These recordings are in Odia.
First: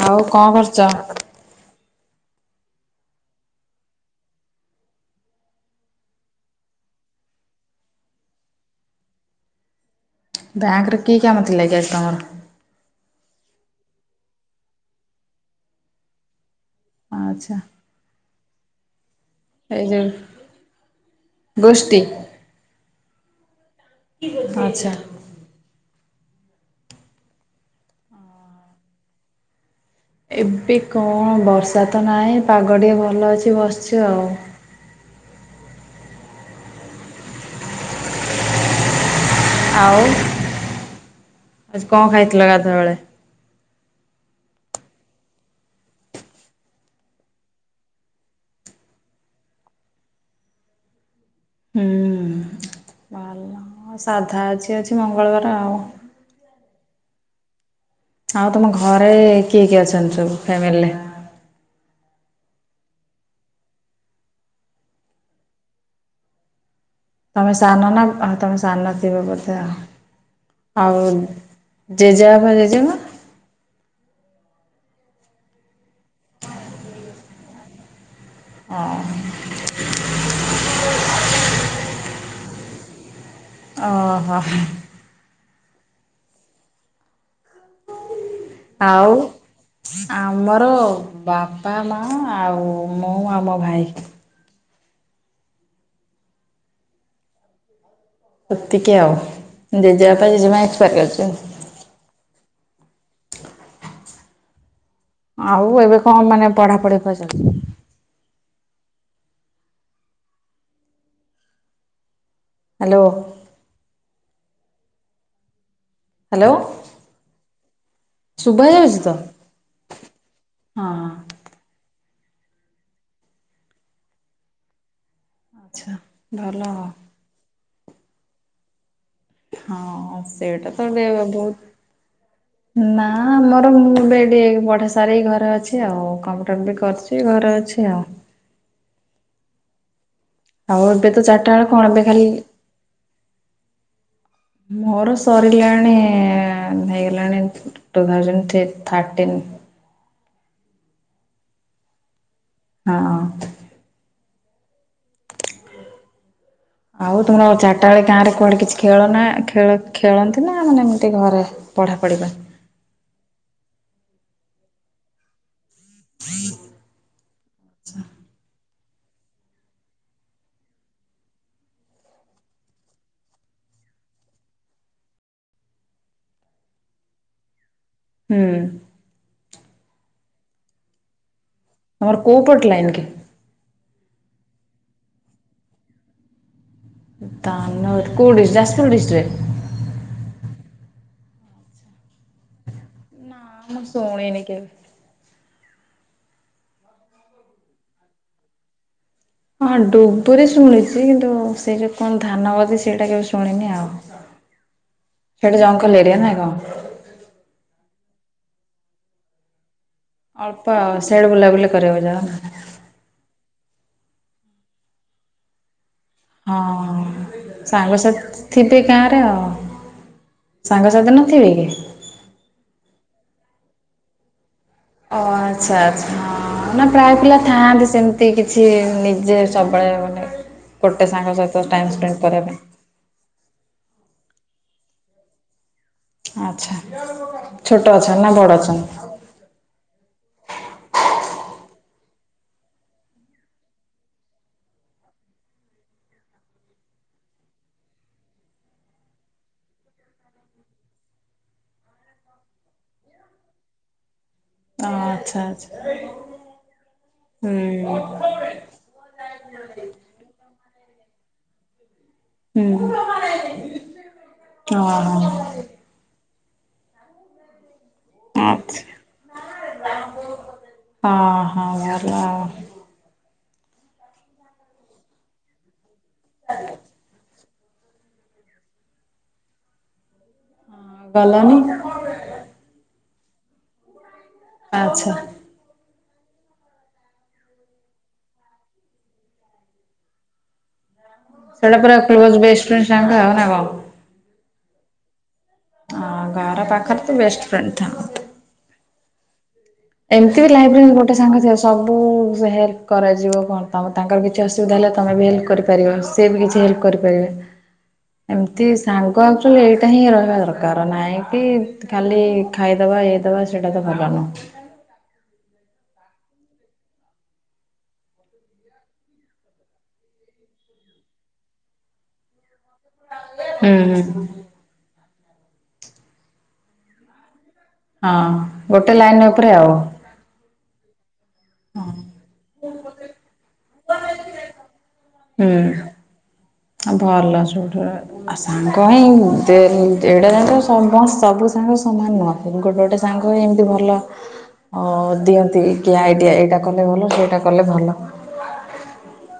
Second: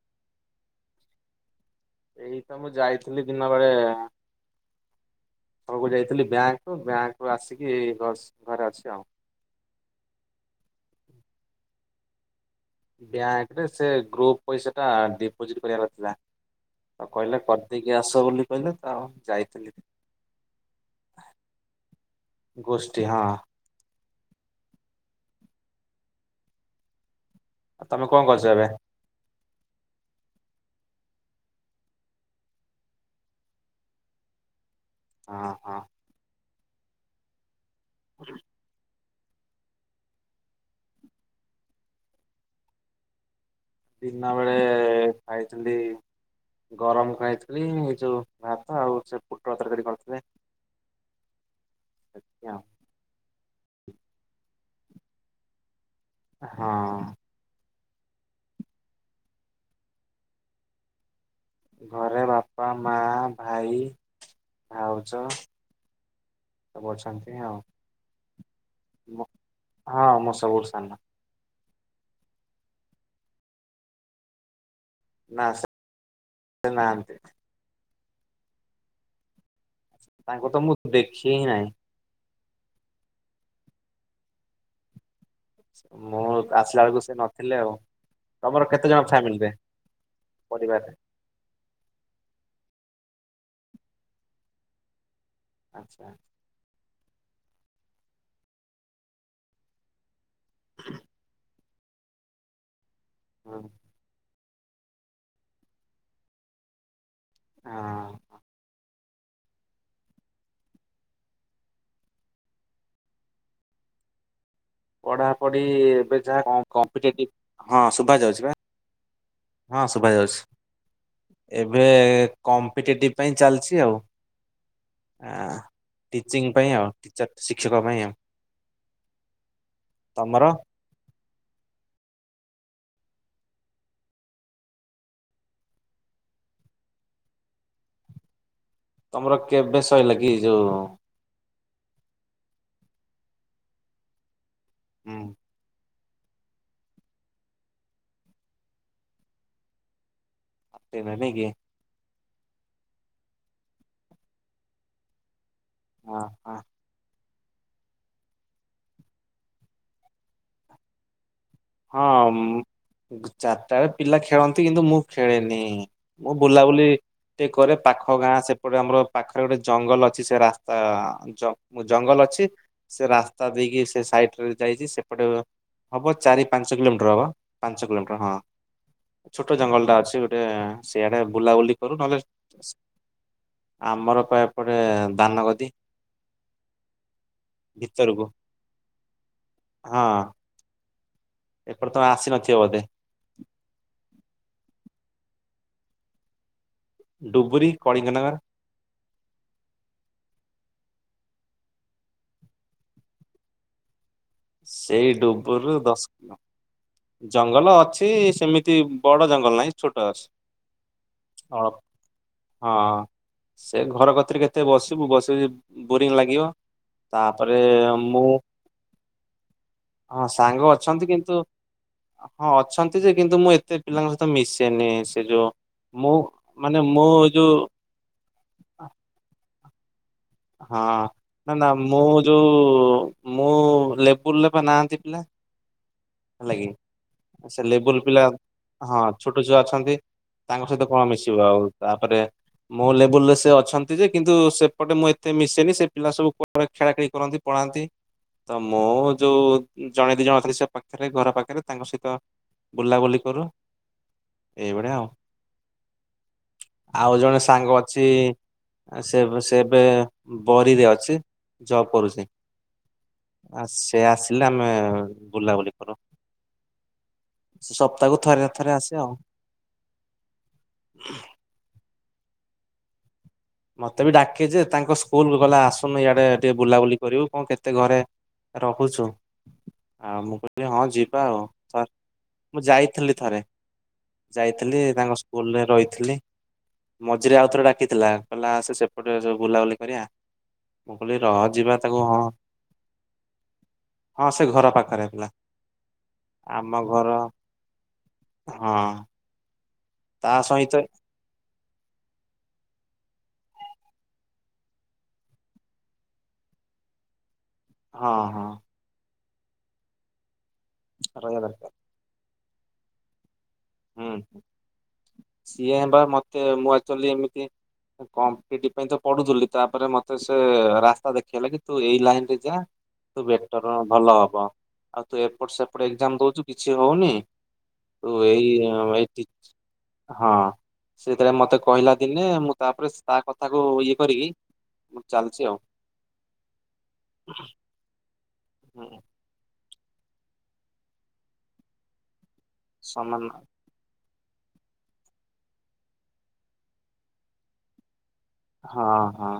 ଆଉ କଣ କରୁଚ? ଏଇ ତ ମୁଁ ଯାଇଥିଲି ଦିନ ବେଳେ ସବୁ ଯାଇଥିଲି ବ୍ୟାଙ୍କ ବ୍ୟାଙ୍କ ରୁ ଆସିକି ଏଇ ଘସ ଘରେ ଅଛି ଆଉ। ବ୍ୟାଙ୍କ ରେ କି କାମ ଥିଲା କି ଆଜି ତମର? ବ୍ୟାଙ୍କ ରେ ସେ ଗ୍ରୁପ ପଇସା ଟା ଡିପୋଜିଟ କରିଆର ଥିଲା। ଆଉ କହିଲେ ଆଚ୍ଛା କରିଦେଇକି ଆସ ବୋଲି କହିଲେ ତ ଯାଇଥିଲ। ଏଇ ଯୋଉ ଗୋଷ୍ଠୀ ଗୋଷ୍ଠୀ ହଁ। ଆଚ୍ଛା। ଆଉ ତମେ କଣ କରଚ ଏବେ? ଏବେ କଣ ବର୍ଷା ତ ନାହିଁ ପାଗ ଟିକେ ଭଲ ଅଛି ବସିଛୁ ଆଉ। ହଁ ହଁ। ହ ଆଉ ଆଜି କଣ ଖାଇଥିଲ ଗାଧୁଆ ବେଳେ? ଦିନ ବେଳେ ଖାଇ ଥିଲି ଗରମ ଖାଇଥିଲି ଏ ଯୋଉ ଭାତ ଆଉ ସେ ପୋଟଳ ତରକାରୀ କରିଥିଲେ। ଏତିକି ଆଉ। ହଁ ସାଧା ଅଛି ଅଛି ମଙ୍ଗଳବାର ଆଉ। ହଁ। ଆଉ ତମ ଘରେ କିଏ କିଏ ଅଛନ୍ତି ସବୁ ଫ୍ୟାମିଲିରେ? ଘରେ ବାପା ମା ଭାଇ। ଭାଉଜ। ସବୁ ଅଛନ୍ତି ତମେ ଆଉ। ସାନ ନା ଉ ତମେ ସାନ ନଥିବ ବୋଧେ ହଁ ମୁଁ ସବୁଠୁ ସାନ ଆଉ ଜେଜେବାପା ଜେଜେମା? ନା ସେ ନାହାନ୍ତି। ହଁ। ତାଙ୍କୁ ତ ମୁଁ ଦେଖି ହିଁ ନାହିଁ। ଓ ହୋ। ମୁଁ ଆସିଲା ବେଳକୁ ସେ ନଥିଲେ ଆଉ। ତମର କେତେ ଜଣ ଆଉ ଫ୍ୟାମିଲିରେ ଆମର ପରିବାରରେ? ବାପା ମା ଆଉ ମୁଁ ଆଉ ମ ଭାଇ। ଆଛା। କତିକି ଆଉ ଜେଜେବାପା ଜେଜେମା ଏକ୍ସପାର କରିଚନ୍ତି। ହଁ। ଆଉ ଏବେ କଣ ମାନେ ପଢା ପଢି କରିଛନ୍ତି? ହଁ। ହାଲୋ। ପଢ଼ାପଢ଼ି ଏବେ ହ୍ୟାଲୋ ଯାହା କମ୍ପିଟେଟିଭ ହଁ ସୁଭା ଯାଉଛି ପା ଶୁଭା ତ? ହଁ ଶୁଭ ଯାଉଛି ହଁ ଏବେ ଏ କମ୍ପିଟେଟିଭ ପାଇଁ ଚାଲିଛି ଆଉ। ଆ ଆଚ୍ଛା ଟିଚିଂ ଭଲ ପାଇଁ ଆଉ ଟିଚର ଶିକ୍ଷକ ପାଇଁ ଆଉ। ହଁ ତମର? ସେଇଟା ତ ଦେ ବହୁ ନା ଆମର [unintelligible] ପଢା ସାରିକି ଘରେ ଅଛି ଆଉ କମ୍ପ୍ୟୁଟର ବି କରୁଛି ଘ ଅଛି ଆଉ। ତମର କେବେ ଶଇଲା କି ଯୋଉ ଟା ବେଳେ କଣ ଏବେ ଖାଲି ମୋର ସରିଲାଣି ଏଁ ହେଇଗଲାଣି [unintelligible] [unintelligible] ହଁ। ହଁ ହଁ। ଆଉ ତୁମର ଆଉ ଚାରିଟା ବେଳେ ଗାଁ ରେ କୁଆଡେ କିଛି ଖେଳ ନା ଖେଳ ଖେଳନ୍ତି ନା ମାନେ ଏମିତି ଘରେ? ପଢ଼ାପଢ଼ି ହଁ ପାଇଁ ମୁଁ ଚାରିଟା ବେଳେ ପିଲା ଖେଳନ୍ତି କିନ୍ତୁ ମୁଁ ଖେଳେନି। ମୁଁ ବୁଲାବୁଲି ଟିକେ କରେ ପାଖ ଗାଁ ସେ ପଟେ ଆମର ପାଖରେ ଗୋଟେ ଜଙ୍ଗଲ ଅଛି ସେ ରାସ୍ତା ଜ ଜଙ୍ଗଲ ଅଛି ସେ ରାସ୍ତା ଦି [unintelligible] ସାଇଟରେ ଯାଇଚି ସେପଟେ ହବ ଚାରି ପାଞ୍ଚ କିଲୋମିଟର ହବ ପାଞ୍ଚ କିଲୋମିଟର ହଁ ହୁଁ ଛୋଟ ଜଙ୍ଗଲଟା ଅଛି ଗୋଟେ ସିଆଡ଼େ ବୁଲାବୁଲି କରୁ ତମର ନହେଲେ କୋଉ ପଟ [unintelligible] ଲାଇନ୍ କି? ଆମର [unintelligible] ପରେ ଦାନଗଦି। ତାନ ଭିତରକୁ କୋଉଠି ଯାଜପୁର ହଁ ଡିଷ୍ଟ୍ରିକ୍ଟରେ? ଏପଟେ ତମେ ଆସି ନଥିବ ବଧେ? ହଁ ମୁଁ ଶୁଣିନି କେବେ। ଡୁବୁରି କଳିଙ୍ଗନଗର। ହଁ ଡୁବୁରି ଶୁଣିଚି କିନ୍ତୁ ସେଇ ଯୋଉ କଣ ଧାନଗାଦି ସେଇଟା କେବେ ଶୁଣିନି ଆଉ। ସେଇ ସେଇଟା ଡୁବରିରୁ ଜଙ୍ଗଲ ଦଶ ଏରିଆ ନା କଣ କିଲ ଜଙ୍ଗଲ ଅଛ [unintelligible] ସେମିତି ବଡ ଜଙ୍ଗଲ ନାଇଁ। ଅଳ୍ପ ଆଉ ସିଆଡ଼େ ବୁଲାବୁଲି କରିବାକୁ ଯାଅ। ଏ ଘର କତିରେ କେତେ ବସିବୁ ବସି ବୋରିଂ ଲାଗିବ ହଁ ତାପରେ ମୁଁ ସାଙ୍ଗସାଥି ଥିବେ ଗାଁରେ ଆଉ ହଁ ସାଙ୍ଗ ଅଛନ୍ତି ସାଙ୍ଗସାଥି କିନ୍ତୁ ନଥିବେ କି? ହଁ ଅଛନ୍ତି ଯେ କିନ୍ତୁ ମୁଁ ଏତେ ପିଲାଙ୍କ ସହିତ ମିଶି ଓ ଆଚ୍ଛା ଆଚ୍ଛା ହଁ ମାନେ ନା ମୁଁ ପ୍ରାୟ ପିଲା ଯୋଉ ଥାଆନ୍ତି ସେମତି କିଛି ନିଜେ ତବେଳେ ମାନେ ହଁ ଗୋଟେ ସାଙ୍ଗ ସହିତ ନା ନା ଟାଇମ୍ ମୁଁ ସ୍ପେଣ୍ଡ କରିବା ପାଇଁ ଯୋଉ ମୁଁ ଲେବୁଲରେ ପା ନା ପିଲା ହେଲା ଆଚ୍ଛା କିି ସେ ଛୋଟ ଲେବୁଲ ଅଛନ୍ତି ପିଲା ନା ବଡ଼ ଅଛନ୍ତି? ହଁ ଛୋଟ ଛୁଆ ଅଛନ୍ତି। ତାଙ୍କ ସହିତ କଣ ମିଶିବ ଆଉ ତାପରେ ମୋ ଲେବୁଲରେ ସେ ଅଛନ୍ତି ଯେ କିନ୍ତୁ ସେପଟେ ମୁଁ ଏତେ ମିଶେନି ସେ ପିଲା ସବୁ କୋଉଁଆଡେ ଖେଳା ଖେଳି କରନ୍ତି। ନ୍ତି ତ ମୋ ଯୋଉ ଜଣେ ଦି ଜଣ ଅଛନ୍ତି ସେ ପାଖରେ ଘର ପାଖରେ ତାଙ୍କ ସହିତ ବୁଲାବୁଲି କରୁ। ଓ ଏଇଭଳିଆ ଆଉ ଆଚ୍ଛା ଆଚ୍ଛା। ଆଉ ଜଣେ ସାଙ୍ଗ ହୁଁ ଅଛି। ଆ ସେ ଏବେ ସେ ଏବେ ବରୀରେ ଅଛି ଜବ୍ କରୁଚି। ହୁଁ ଆସେ ଆସିଲେ ଆମେ ଓହୋ [inaudible] ସେ ସପ୍ତାହକୁ ଥରେ ଥରେ ଆଚ୍ଛା। ଆସେ ଆଉ। ହଁ ହଁ। ମତେ ବି ଡାକେ ଯେ ତାଙ୍କ ସ୍କୁଲକୁ କହିଲେ ଆସୁନୁ ଇଆଡେ ଟିକେ ବୁଲାବୁଲି କରିବୁ କଣ କେତ କେତେ ଘରେ ରହୁଛୁ ଆଉ ମୁଁ କହିଲି ହଁ ଯିବା ଆଉ ଗଲନି [unintelligible] ମୁଁ ଯାଇଥିଲି ଥରେ। ଯାଇଥିଲି ଆଚ୍ଛା। ତାଙ୍କ ସ୍କୁଲରେ ରହିଥିଲି ମଝିରେ ଆଉ ଥରେ ଡାକିଥିଲା। କହିଲା ସେ ସେପଟେ ଯୋଉ ବୁଲାବୁଲି କରିବା। ମୁଁ କହିଲି ରହ ଯିବା ସେଇଟା ପୁରା ତାକୁ ହଁ କ୍ଲୋଜ୍ ବେଷ୍ଟ ଫ୍ରେଣ୍ଡ ସାଙ୍ଗ ଆଉ ନା କଣ? ହଁ ସେ ଘର ପାଖରେ ପିଲା। ହଁ ଘର ଆମ ପାଖରେ ଘର ତ ବେଷ୍ଟ ଫ୍ରେଣ୍ଡ ହଁ। ତା ଏମତି ଲାଇଫ ସହିତ ଲଙ୍ଗ ଗୋଟେ ସାଙ୍ଗ [unintelligible] ସବୁ ସେ ହେଲ୍ପ କରାଯିବ କଣ ତମ ତାଙ୍କର କିଛି ଅସୁବିଧା ହେଲେ ତମେ ବି ହେଲ୍ପ କରିପାରିବ ସିଏ ବି କିଛି ହେଲ୍ପ କରିପାରିବେ। ହଁ ହଁ ଏମତି ସାଙ୍ଗ ଆକଚୁଆଲି ଏଇଟା ହିଁ ରହିବା ଦରକାର ନାଇଁ ରହିବା କି ଦରକାର ଖାଲି ଖାଇଦବା ଇଏଦବା ସେଇଟା ତ ଭଲ ହୁଁ ନୁହଁ। ସିଏ ବା ମତେ ମୁଁ ଆକଚୁଆଲି ଏମିତି କମ୍ପିଟି ପାଇଁ ତ ପଢୁଥିଲି ତାପରେ ମତେ ସେ ରାସ୍ତା ଦେଖେଇଲା କି ତୁ ଏଇ ଲାଇନରେ ଯା ତୁ ବେଟର ହୁଁ ଭଲ ହୁଁ। ହବ ଆଉ ତୁ ଏପଟ ସେପଟ ଏକ୍ଜାମ ଦଉଚୁ କିଛି ହଉନି। ହଁ। ଗୋଟେ ଲାଇନ ଏଟିକ ଉପରେ ଆଉ। ହଁ ସେ [unintelligible] କହିଲା ଦିନେ ମୁଁ ତାପରେ ତା କଥାକୁ ଇଏ କରିକି ମୁଁ ଚାଲିଛି ଆଉ। ହୁଁ। ଭଲ ସୋଠୁ ଆ ସାଙ୍ଗ ହୁଁ ହିଁ ମୋତେ ଏଇଟା ଜଙ୍କ ସମସ୍ତେ ସବୁ ସାଙ୍ଗ ସମାନ ନୁହେନ୍ତି ଗୋଟେ ଗୋଟେ ସମାନ ସାଙ୍ଗ ଏମିତି ଭଲ। ଓ ଦିଅନ୍ତି କି ଆଇଡିଆ ଏଇଟା କଲେ ଭଲ ସେଇଟା କଲେ ଭଲ। ହଁ ହଁ।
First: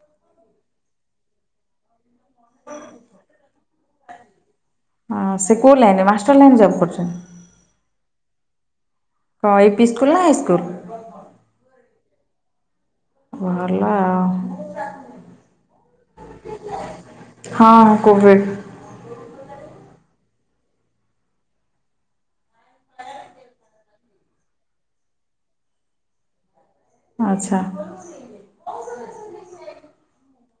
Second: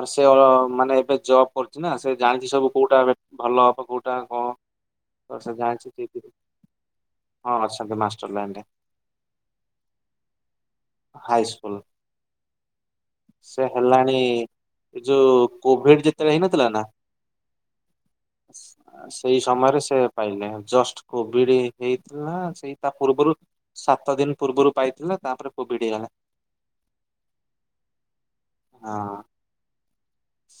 ଆ ସେ ମାନେ ଏବେ ଜବ କରୁଛି ନା ସେ ଜାଣିଛି ସବୁ କୋଉଟା ଏ ଭଲ ହବ କୋଉଟା କଣ। ହ ତ ସେ କୋଉ ଜାଣିଛି ଲାଇନ ମାଷ୍ଟର ଲାଇନ ଜବ୍ କରୁଛନ୍ତି? ଚର ଲାଇନି ରେ। ହଁ ଏ ପି ସ୍କୁଲ ନା ହାଇ ସ୍କୁଲ? High school. ସେ ଭଲ ହେଲାଣି ଆଉ ଏ ଯୋଉ କୋଭିଡ ଯେତେବେଳେ ହେଇନଥିଲା ନା। ହଁ କୋଭିଡ୍ ସେଇ ସମୟରେ ସେ ସେ ପାଇଲେ ଜଷ୍ଟ କୋଭିଡ ହେଇଥିଲା ନା ସେଇ ତା ପୂର୍ବରୁ ସାତ ଦିନ ପୂର୍ବରୁ ପାଇ ହେଲା ତାପରେ କୋଭିଡି ହେଲା। ଆଛା। ହଁ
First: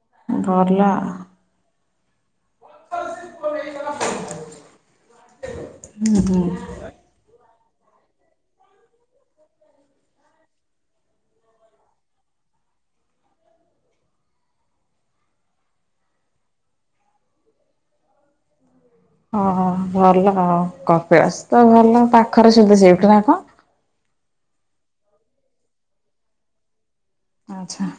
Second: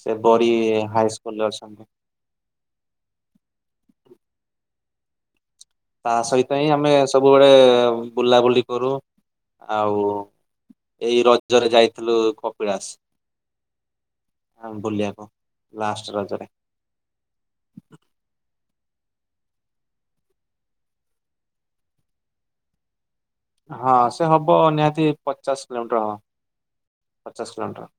ସେ ବରି ଭଲ ଆଉ। ହାଇସ୍କୁଲରେ ଅଛନ୍ତି। [inaudible] ତା ସହିତ ହିଁ ଆମେ ସବୁବେଳେ ବୁଲାବୁଲି କରୁ ଆଉ ଏଇ ରଜରେ ଯାଇଥିଲୁ କପିଳାସ। [unintelligible] ବୁଲିବାକୁ ଲାଷ୍ଟ ରଜରେ। ହଁ ହଁ ଭଲ କପିଳାସ ତ ଭଲ ପାଖରେ ସବୁ ସେଇଠି ନା କଣ? ହଁ ସେ ହବ ନିହାତି ପଚାଶ କିଲୋମିଟର ହବ। ପଚାଶ ଆଚ୍ଛା। କିଲୋମିଟର।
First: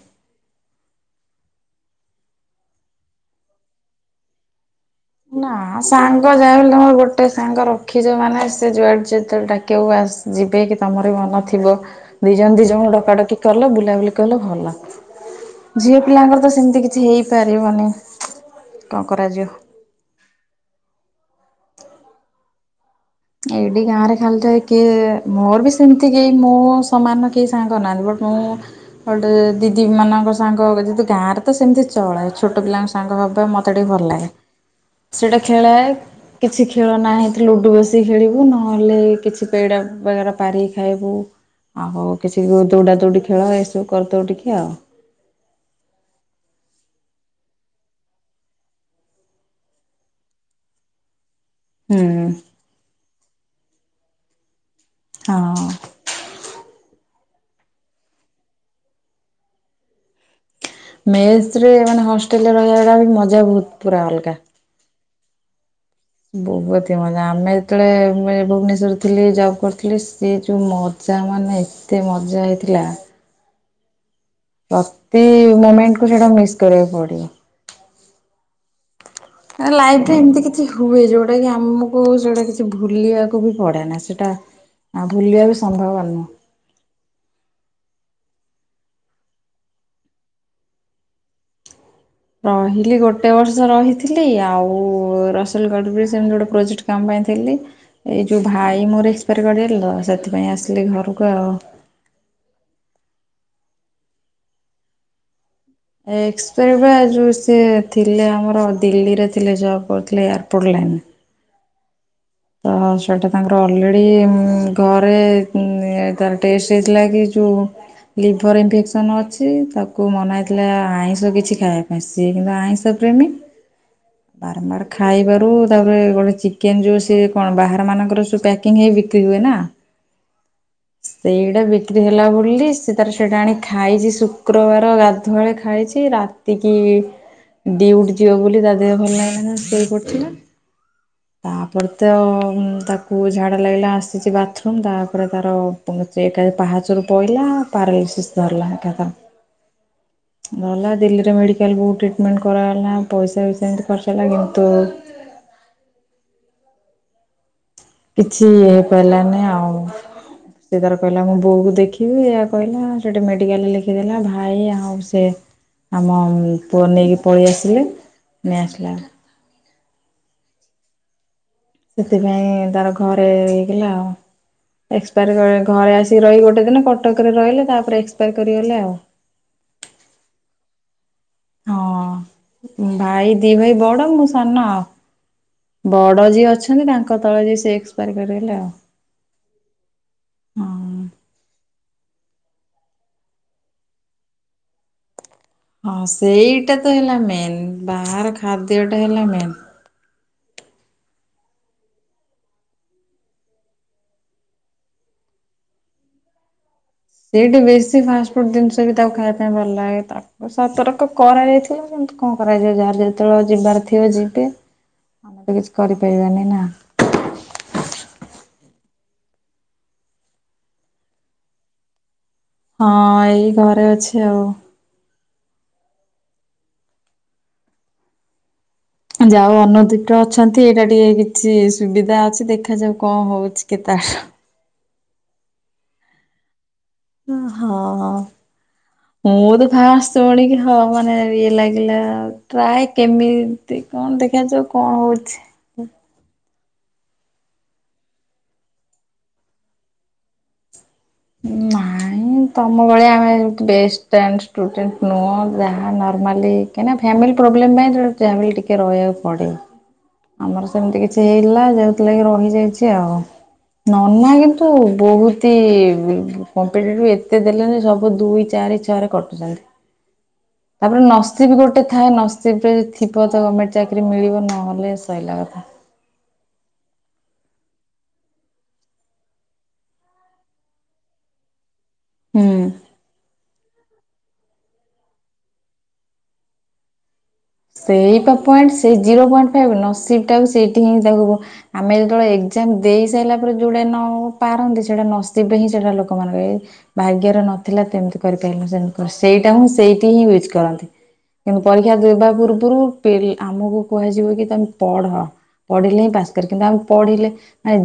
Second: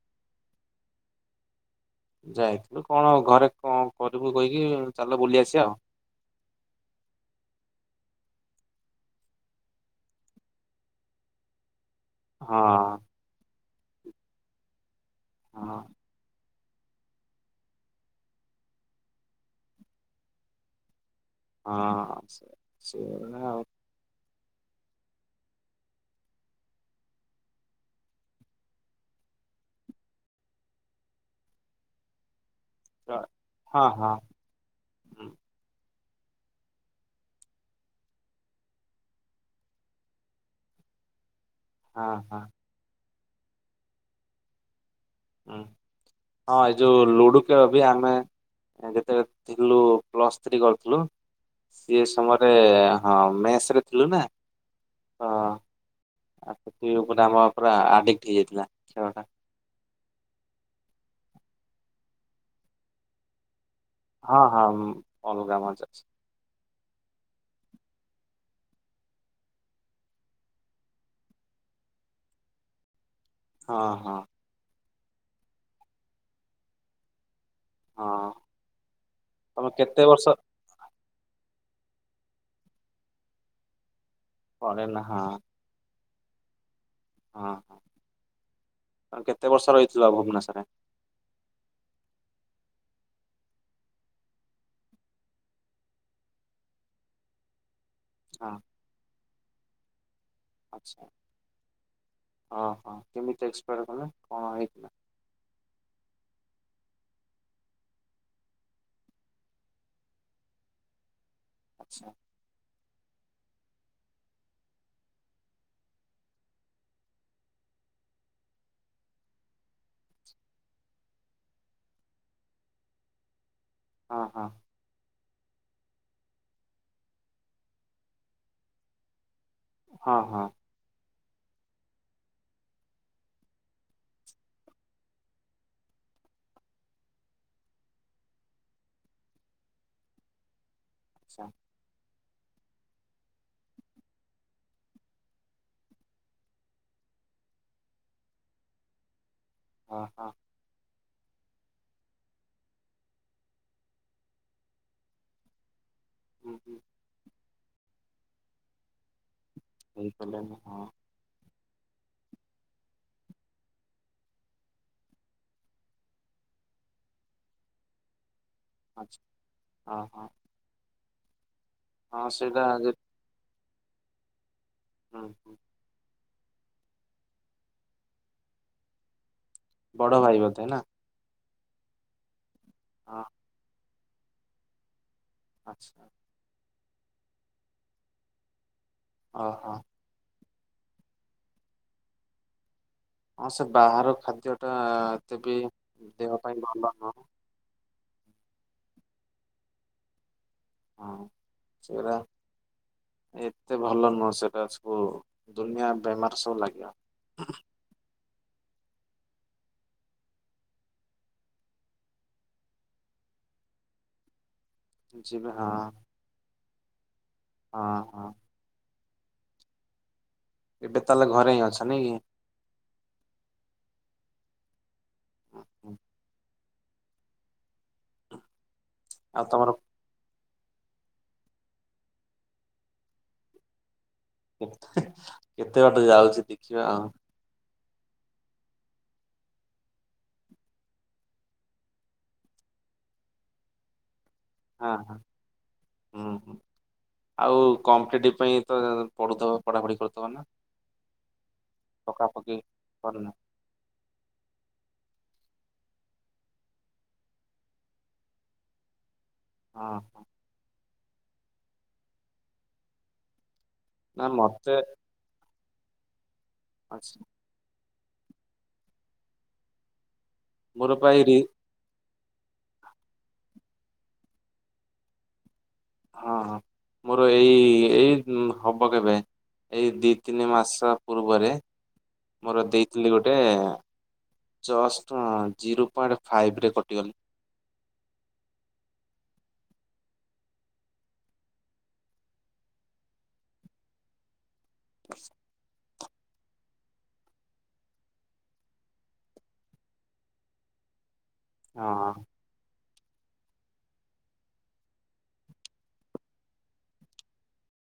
ଯାଇଥିଲୁ କଣ ଘରେ କଣ କରିବୁ କହିକି [unintelligible] ନା ଆସିବା ଆଉ। ସାଙ୍ଗ ଯାହା ହେଲେ ତମର ଗୋଟେ ସାଙ୍ଗ ରଖିଚ ମାନେ ସେ ଯୁଆଡେ ଯେତେବେଳେ ଡାକିବ ଆସେ ଯିବେ କି ତମର ବି ମନ ଥିବ। ହଁ ଦିଜଣ ଦିଜଣ ଡକାଡକି କଲ ବୁଲାବୁଲି କଲ ଭଲ ହଁ ଝିଅ ପିଲାଙ୍କର ତ ସେମତି କିଛି ହେଇପାରିବନି କଣ କରାଯିବ। ହଁ ସେ ସେଇଭଳିଆ ଆଉ। ଖାଲିଟାରେ କିଏ ମୋର ବି ସେମିତି କେହି ମୁଁ ସମାନର କେହି ସାଙ୍ଗ ନାହାନ୍ତି ବଟ୍ ମୁଁ ଗୋଟେ ଦିଦି ମାନଙ୍କ ସାଙ୍ଗ ଯେହେତୁ ଗାଁରେ ତ ସେମିତି ଚଳେ। ଛୋଟ ପିଲାଙ୍କ ସାଙ୍ଗ ହେବା ମୋତେ ହଁ ଟିକେ ଭଲ ହଁ ଲାଗେ ହୁଁ ସେଇଟା ଖେଳ‌ଏ କିଛି ଖେଳ ନାଇ ଲୁଡୁ ବସି କି ଖେଳିବୁ ନହେଲେ କିଛି ପେଡା ବଗେରା ପାରିକି ଖାଇବୁ। ଆଉ ହଁ ହଁ କିଛି ଦୌଡା ଦୌଡି ଖେଳ ଏସବୁ କରିଦଉ ଟିକେ ଆଉ। ହୁଁ ହଁ ଏଇ ଯୋଉ ଲୁଡୁ ଖେଳବି ଆମେ ଯେତେବେଳେ ଥିଲୁ ପ୍ଲସଥ୍ରୀ କରୁଥିଲୁ। ସିଏ ହୁଁ ସମୟରେ ହଁ ମେସରେ ଥିଲୁନା ହଁ। ପୁରା ମୋର ପୁରା ଆଡିକ୍ଟି ହେଇଯାଇଥିଲା ଖେଳଟା। ମେସରେ ମାନେ ହଷ୍ଟେଲରେ ରହିବାଟା ବି ମଜା ବୋହୁତ। ହଁ ହଁ ଉଁ ଅଲଗା ମଜା ଅଛି। ବୋହୁତି ହି ମଜା ଆମେ ଯେତେବେଳେ ଭୁବନେଶ୍ୱର ଥିଲି ଜବ କରିଥିଲି ସେ ଯୋଉ ମ ଜା ମାନେ ଏତେ ମଜା ହେଇଥିଲା। ହଁ ହଁ। ପ୍ରତି ମୋମେଣ୍ଟ କୁ ସେଇଟା ମିସ୍ କରିବାକୁ ପଡିବ। ହଁ। ତମେ କେତେ ଲାଇଫରେ ବର୍ଷ ଏମିତି କିଛି ହୁଏ ଯୋଉଟା କି ଆମକୁ ସେଟା କିଛି ଭୁଲିବାକୁ ବି ପଡେ ନା ସେ ଟା ପରେ ନା ଆଉ ହଁ ଭୁଲିବା ବି ସମ୍ଭବ ନୁହଁ। ହଁ ହଁ। ଆଉ କେତେ ବର୍ଷ ରହିଥିଲ ଭୁବନେଶ୍ୱରରେ? ରହିଲି ଗୋଟେ ବର୍ଷ ରହିଥିଲି ଆଉ ରସୁଲଗଡରେ ସେମିତି ଗୋଟେ ପ୍ରୋଜେକ୍ଟ କାମ ପାଇ ଥିଲି। ଏଇ ଯୋଉ ହଁ। ଭାଇ ମୋର ଏକ୍ସପାଡ କରିଗଲେ ତ ସେଥିପାଇଁ ଆସିଲି ଆଚ୍ଛା ଘରକୁ ଆଉ। କେମତି ଏକ୍ସପାଡ କଲେ କଣ ହେଇଥିଲା? ଏକ୍ସପାଡ ପା ଯୋଉ ସେ ଥିଲେ ଆମର ଦିଲ୍ଲୀରେ ଥିଲେ ଜବ୍ କରୁଥିଲେ ଏୟାରପୋର୍ଟଲି [unintelligible] ଆଚ୍ଛା। ତ ସେଇଟା ତାଙ୍କର ଅଲରେଡି ଉଁ ଘରେ ତାର ଟେଷ୍ଟ ହେଇଥିଲା କି ଯୋଉ ଲିଭର ଇନଫେକ୍ସନ ଅଛି ତାକୁ ମନା ହେଇଥିଲା ଆଇଁଷ କିଛି ଖାଇବା ପାଇଁ ସିଏ କିନ୍ତୁ ଆଇଁଷ ପ୍ରେମି ହଁ ହଁ ବାରମ୍ବାର ଖାଇବାରୁ ତାପରେ ଗୋଟେ ଚିକେନ ଜୁସ୍ ସେ କଣ ବାହାର ମାନଙ୍କର ସବୁ ପ୍ୟାକିଙ୍ଗି ହେଇକି ବିକ୍ରି ହୁଏନା। ହଁ ହଁ। ସେଇଟା ବିକ୍ରି ହେଲା ବୋଲି ସେ ତାର ସେଇଟା ଆଣି ଖାଇଚି ଶୁକ୍ରବାର ଗାଧୁଆଳେ ଖାଇଚି ରାତିକି ଡ୍ୟୁଟି ଯିବ ବୋଲି ତା ଦେହ ଭଲ ଲାଗିଲାନି ଶୋଇ ପଡିଥିଲା। ଚ୍ଛା ତ ତାକୁ ଝାଡ଼ା ଲାଗିଲା ଆସିଛି ବାଥରୁମ୍ ତାପରେ ତାର ପୁ ଚେକ୍ ପାହାଚରୁ ପପଇଲା ପାରାଲିସିସ୍ ଧରିଲା ଏଖାତା ହଁ ହଁ [unintelligible] ଧରିଲା ଦିଲି ମେଡିକାଲ ରୁ ଟ୍ରିଟମେଣ୍ଟ୍ କରଗଲା ପଇସା ବି ସେମିତି ଖର୍ଚ ହେଲା କିନ୍ତୁ [unintelligible] ହୁଁ ହୁଁ କିଛି ଇ ହେଇପାରିଲାନି ଆଉ ହେଇପାରିଲାନି ସେ ହଁ ତାର କହିଲା ମୁଁ ବୋଉକୁ ଦେଖିବି ଏହା କହିଲା ସେଠି ମେଡିକାଲରେ ଲେଖିଦେଲା ଭାଇ ଆଉ ସେ ଆମ ଅ- ପୁଅ ନେଇକି ପଳେଇ ଆସିଲେ ନେଇଆସିଲା ଓ ହୋ। ସେଥିପାଇଁ ଯେ ତାର ଘରେ ହେଇଥିଲା ଆଉ ହୁଁ ହୁଁ ଏକ୍ସପାଏର୍ ଘରେ ଆସି ସିଏ ରହି ଗୋଟେ ଦିନ କଟକରେ ରହିଲେ ତାପରେ ଏକ୍ସପାୟାର କରିଗଲେ ଆଉ ବଡ଼ ଭାଇ ବୋଧେ ନା? ହଁ ହଁ ଭାଇ ଦି ଭାଇ ବଡ଼ ମୁଁ ସାନ ଆଉ। ଆଚ୍ଛା ବଡ଼ ଯିଏ ଅଛନ୍ତି ତାଙ୍କ ତଳେ ଯଏ ସେ ଏକ୍ସପାର୍ କରିଦଲେ ଆଉ। ଓ ହୋ। ହଁଓଁ ହଁ ସେ ବାହାର ଖାଦ୍ୟ ଟା ଆଁ ହଁ ସେଇଟା ତ ହେଲା ମେନ୍ ବାହାର ଖାଦ୍ୟଟା ହେଲା ମେନ୍। ହଁ ସେଗୁରା ଏତେ ଭଲ ନୁହଁ ସେଟା ସବୁ ଦୁନିଆ ବେମାର ସବୁ ଲାଗିବ। ସେଇଠି ବେଶୀ ଫାଷ୍ଟଫୁ ଫ୍ରୁଟ୍ ଜିନିଷ ବି ତାକୁ ଖାଇବା ପାଇଁ ଭଲ ଲାଗେ ତାକୁ ସତର୍କ କରାଯାଇଥିଲା କିନ୍ତୁ କଣ କରାଯିବ ଯାହାର ଯେତେବେଳେ ଯିବାର ଥିବ ଯିବେ ଆମେ ଯିବେ ତ ହଁ କିଛି କରିପାରିବାନି ନା। ହଁ ହଁ। ଏବେ ତାହେଲେ ଘରେ ହିଁ ଅଛ ନା କି? ହଁ ଏଇ ଘରେ ଅଛି ଆଉ। [unintelligible] ହୁଁ ଆଉ ଯାାଉ ତମର ଅନତିିକ ଆ ଅଛନ୍ତି ଏଇଟା ଟିକେ କିଛି ସୁବିଧା ଅଛି ଦେଖାଯାଉ କଁ ହଉଛି କେତାର [unintelligible] କେତେ ବାଟ ଯାଉଛି ଦେ ଅଁ ହଁଅ୍ଅ୍ଅ୍ ମୁଁ ତ ଭା ଶୁଣିକି ହଁ ମାନେ ଇଏ ଲାଗିଲା ପ୍ରାୟ କେମିତି କଣ ଦେଖ ଦେଖା ଯାଉ ହଁ କଣ ହଁ ହଉଛି? ହୁଁ ହୁଁ। ଆଉ କମ୍ପ୍ଟିଟିଟ୍ ପାଇଁ ତ ପଢୁ ପଢାପଢି କରୁ ଥିବ ନା? ନାଇଁ ପକାପକି ତମ ଭଳି କରିନ ଆମେ ବେସ୍- ଷ୍ଟାଣ୍ଡ୍ ନୁହଁ। ଯାହା ନର୍ମାଲି କାହିଁକିନା ଫାମିଲି ପ୍ରୋବ୍ଲେମ୍ ପାଇଁିଲ ଟିକେ ରହକୁ ପଡ଼େ ହଁ ହଁ ଆମର ସେମିତି କିଛି ହେଇଲା ଯେଉଁଥିଲାଗି ରହିଯାଇଛି ଆଉ। ନା ନନା କିନ୍ତୁ ମତେ ବହୁତି ଉ କମ୍ଟେଟିପି ଅଛି ଏତେ ଦେଲେନି ସବୁ ଦୁଇ ଚାରି ଛଅରେ କଟୁଛନ୍ତି ମୋର ତାପରେ ପା ଏଇ ରି ନସିବି ଗୋଟେ। ଥା ନସିବ୍ ରେ ଥିବ ତ ଗମେଣ୍ଟ୍ ଚାକିରି ମିଳିବ ନହେଲେ ସଇଲା କଥା ହଁ ହଁ ମୋର ଏଇ ଏଇ ହବ କେବେ ଏଇ ଦି ତିନି ମାସ ପୂର୍ବରେ ମୋର ହୁଁ। ଦେଇଥିଲି ଗୋଟେ ଏଁ ଜଷ୍ଟ୍ ଜିରୋ ପଏଣ୍ଟ୍ ଫାଇଭ୍ ରେ କଟିଗଲି। ସେଇ ପଏଣ୍ଟ୍ ସେ ଜିରୋ ପଏଣ୍ଟ୍ ଫାଇ ନସିିବ୍ ଟା ସେଇଠି ହିଁ ଆମେ ଯେତେବେଳେ ଏ ଏଜାମ୍ ଦେଇ ସାରିଲା ପରେ ଯୋଉଟା ନ ପାରନ୍ତି ସେଟା ନସିବ ହିଁ ସେଟା ଲୋକ ଲୋକ ମାନେ କ ଏ ଭାଗ୍ୟର ନଥିଲା ଏମିତି କରିପାରିଲ ସେମିତି କରି ସେଇଟା ହଁ ସେଇଠି ହିଁ ୟୁଜ କରନ୍ତି। କିନ୍ତୁ ପରୀକ୍ଷା ହଁ। ଦେବା ପୂର୍ବରୁ ଆମକୁ କୁହାଯିବ କି ତମେ ପଢ଼। ପଢ଼ିଲେ ହିଁ ପାସ୍ କରି କିନ୍ତୁ ଆମେ ପଢ଼ିଲେ ଏ ଯେ